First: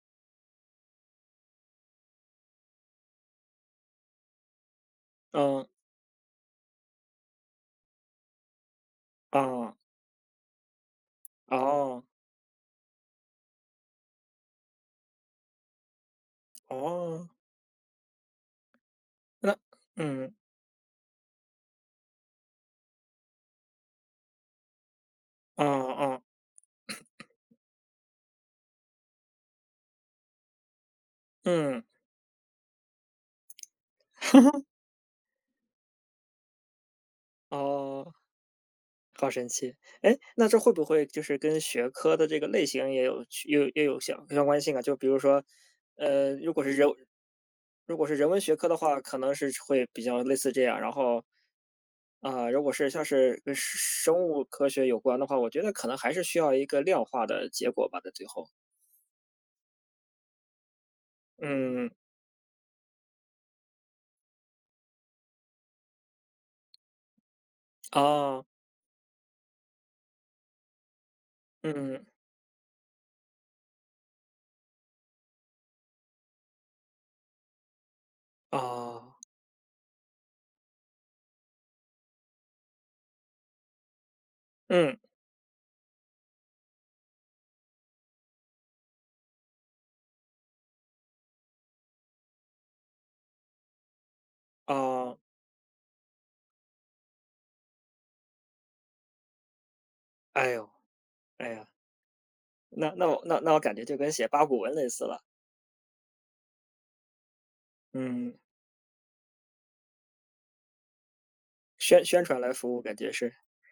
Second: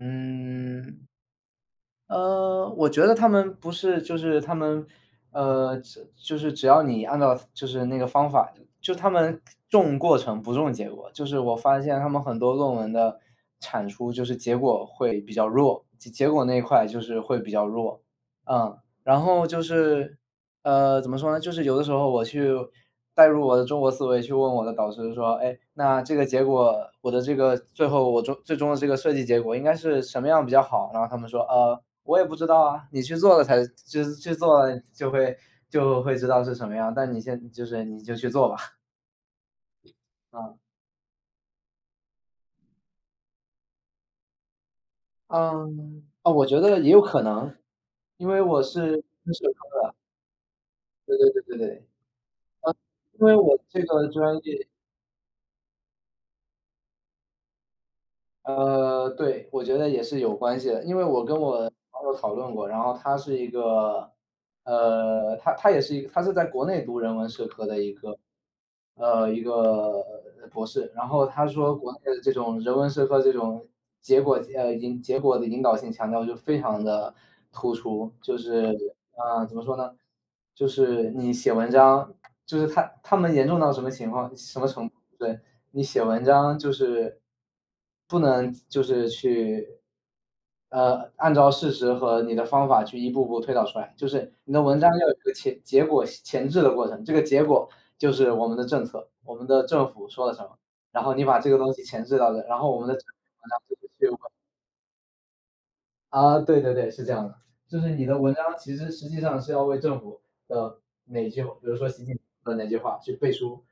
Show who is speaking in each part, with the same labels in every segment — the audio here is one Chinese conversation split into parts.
Speaker 1: 嗯。呃，我觉得他们不是就是他们
Speaker 2: 嗯。
Speaker 1: 呃，就就是只要你按照，就是那个方法，就他们，
Speaker 2: 哦。
Speaker 1: 重过程不重结果。就是我发现
Speaker 2: 哦。
Speaker 1: 他们很多论文的产出就是结果会比较弱，结结果那一块就是
Speaker 2: 哦。
Speaker 1: 会比较弱。嗯，然后
Speaker 2: 那
Speaker 1: 就是
Speaker 2: 嗯。
Speaker 1: 呃，怎么说呢，就是有的时候我去，带入我的中国思维，去问我的导师说：”诶，
Speaker 2: 嗯
Speaker 1: 那这
Speaker 2: 嗯。
Speaker 1: 个结果，我的这个，最后我终最终的这个设计结果应该是什么样比较好呢？”他们说：“呃，
Speaker 2: 嗯。
Speaker 1: 我也不知道啊，你去做了才就是去做，就会就会知道是什么样，但你现就是，你
Speaker 2: 哦。
Speaker 1: 就去做吧。”
Speaker 2: 好神奇，诶，那
Speaker 1: 嗯。
Speaker 2: 这会不会，就是跟学科的这个类型也有区也有也有相相关性啊？就比如说，
Speaker 1: 嗯呃，
Speaker 2: 呃，
Speaker 1: 我
Speaker 2: 如
Speaker 1: 觉
Speaker 2: 果是
Speaker 1: 得
Speaker 2: 人
Speaker 1: 也有可能，
Speaker 2: 如果是
Speaker 1: 因
Speaker 2: 人
Speaker 1: 为
Speaker 2: 文学
Speaker 1: 我
Speaker 2: 科的
Speaker 1: 是
Speaker 2: 话，可
Speaker 1: 是
Speaker 2: 能
Speaker 1: 社
Speaker 2: 是
Speaker 1: 科
Speaker 2: 会
Speaker 1: 的。
Speaker 2: 比较类似这样。然
Speaker 1: 对
Speaker 2: 后
Speaker 1: 对对对对。呃，
Speaker 2: 啊，如果是像
Speaker 1: 因为
Speaker 2: 是跟
Speaker 1: 我
Speaker 2: 生
Speaker 1: 这个
Speaker 2: 生
Speaker 1: 专
Speaker 2: 物
Speaker 1: 业
Speaker 2: 科学有关的话，我觉得可能还是需要一个量化的结果吧，在最后。
Speaker 1: 呃，对，我觉得也是有关系的。因为我跟我
Speaker 2: 嗯。
Speaker 1: 朋友讨论过，然后他是一个呃，他他也是一他是在国内读人文社科的一个
Speaker 2: 哦。
Speaker 1: 呃，一个博士。然后他说国内
Speaker 2: 嗯。
Speaker 1: 的这种人文社科这种结果呃，引结果的引导性强调就非常地突出。就是
Speaker 2: 哦。
Speaker 1: 呃，怎么说呢？就是你写文章，就是他他们严重到什么情况什么程度，
Speaker 2: 嗯。
Speaker 1: 对，你写文章就是不能就是去呃，按照事实和你的方法去一步步推导出来。就是你的文章要有
Speaker 2: 哦。
Speaker 1: 一个前结果前置的过程，这个结果就是我们的政策，我们的政府说了什
Speaker 2: 哎
Speaker 1: 么？
Speaker 2: 哟，
Speaker 1: 然后你把
Speaker 2: 哎
Speaker 1: 这个
Speaker 2: 呀。
Speaker 1: 东西前置到了，然后我们
Speaker 2: 那
Speaker 1: 的。
Speaker 2: 那我那那我感觉就跟写
Speaker 1: [unintelligible]
Speaker 2: 八股文类似了。
Speaker 1: 啊，对对对，是这样的。就是你的文
Speaker 2: 嗯。
Speaker 1: 章，其实实际上是要为政府的哪句，比如说习
Speaker 2: 宣
Speaker 1: 近
Speaker 2: 宣传来
Speaker 1: 平的哪
Speaker 2: 服
Speaker 1: 句
Speaker 2: 务感
Speaker 1: 话去
Speaker 2: 觉
Speaker 1: 背
Speaker 2: 是。
Speaker 1: 书。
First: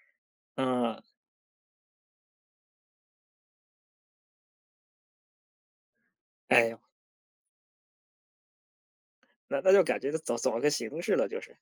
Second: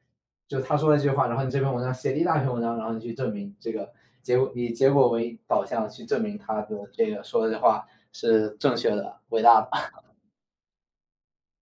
Speaker 1: 就他说了
Speaker 2: 嗯。
Speaker 1: 这句话，然后你这篇文章写了一大篇文章，然后你去证明这个结果以结果为导向去证明他
Speaker 2: 哎
Speaker 1: 的
Speaker 2: 哟。
Speaker 1: 这个说的这话是正确的、伟大
Speaker 2: 那
Speaker 1: 的。
Speaker 2: 那就感觉，走走个形式了，就是。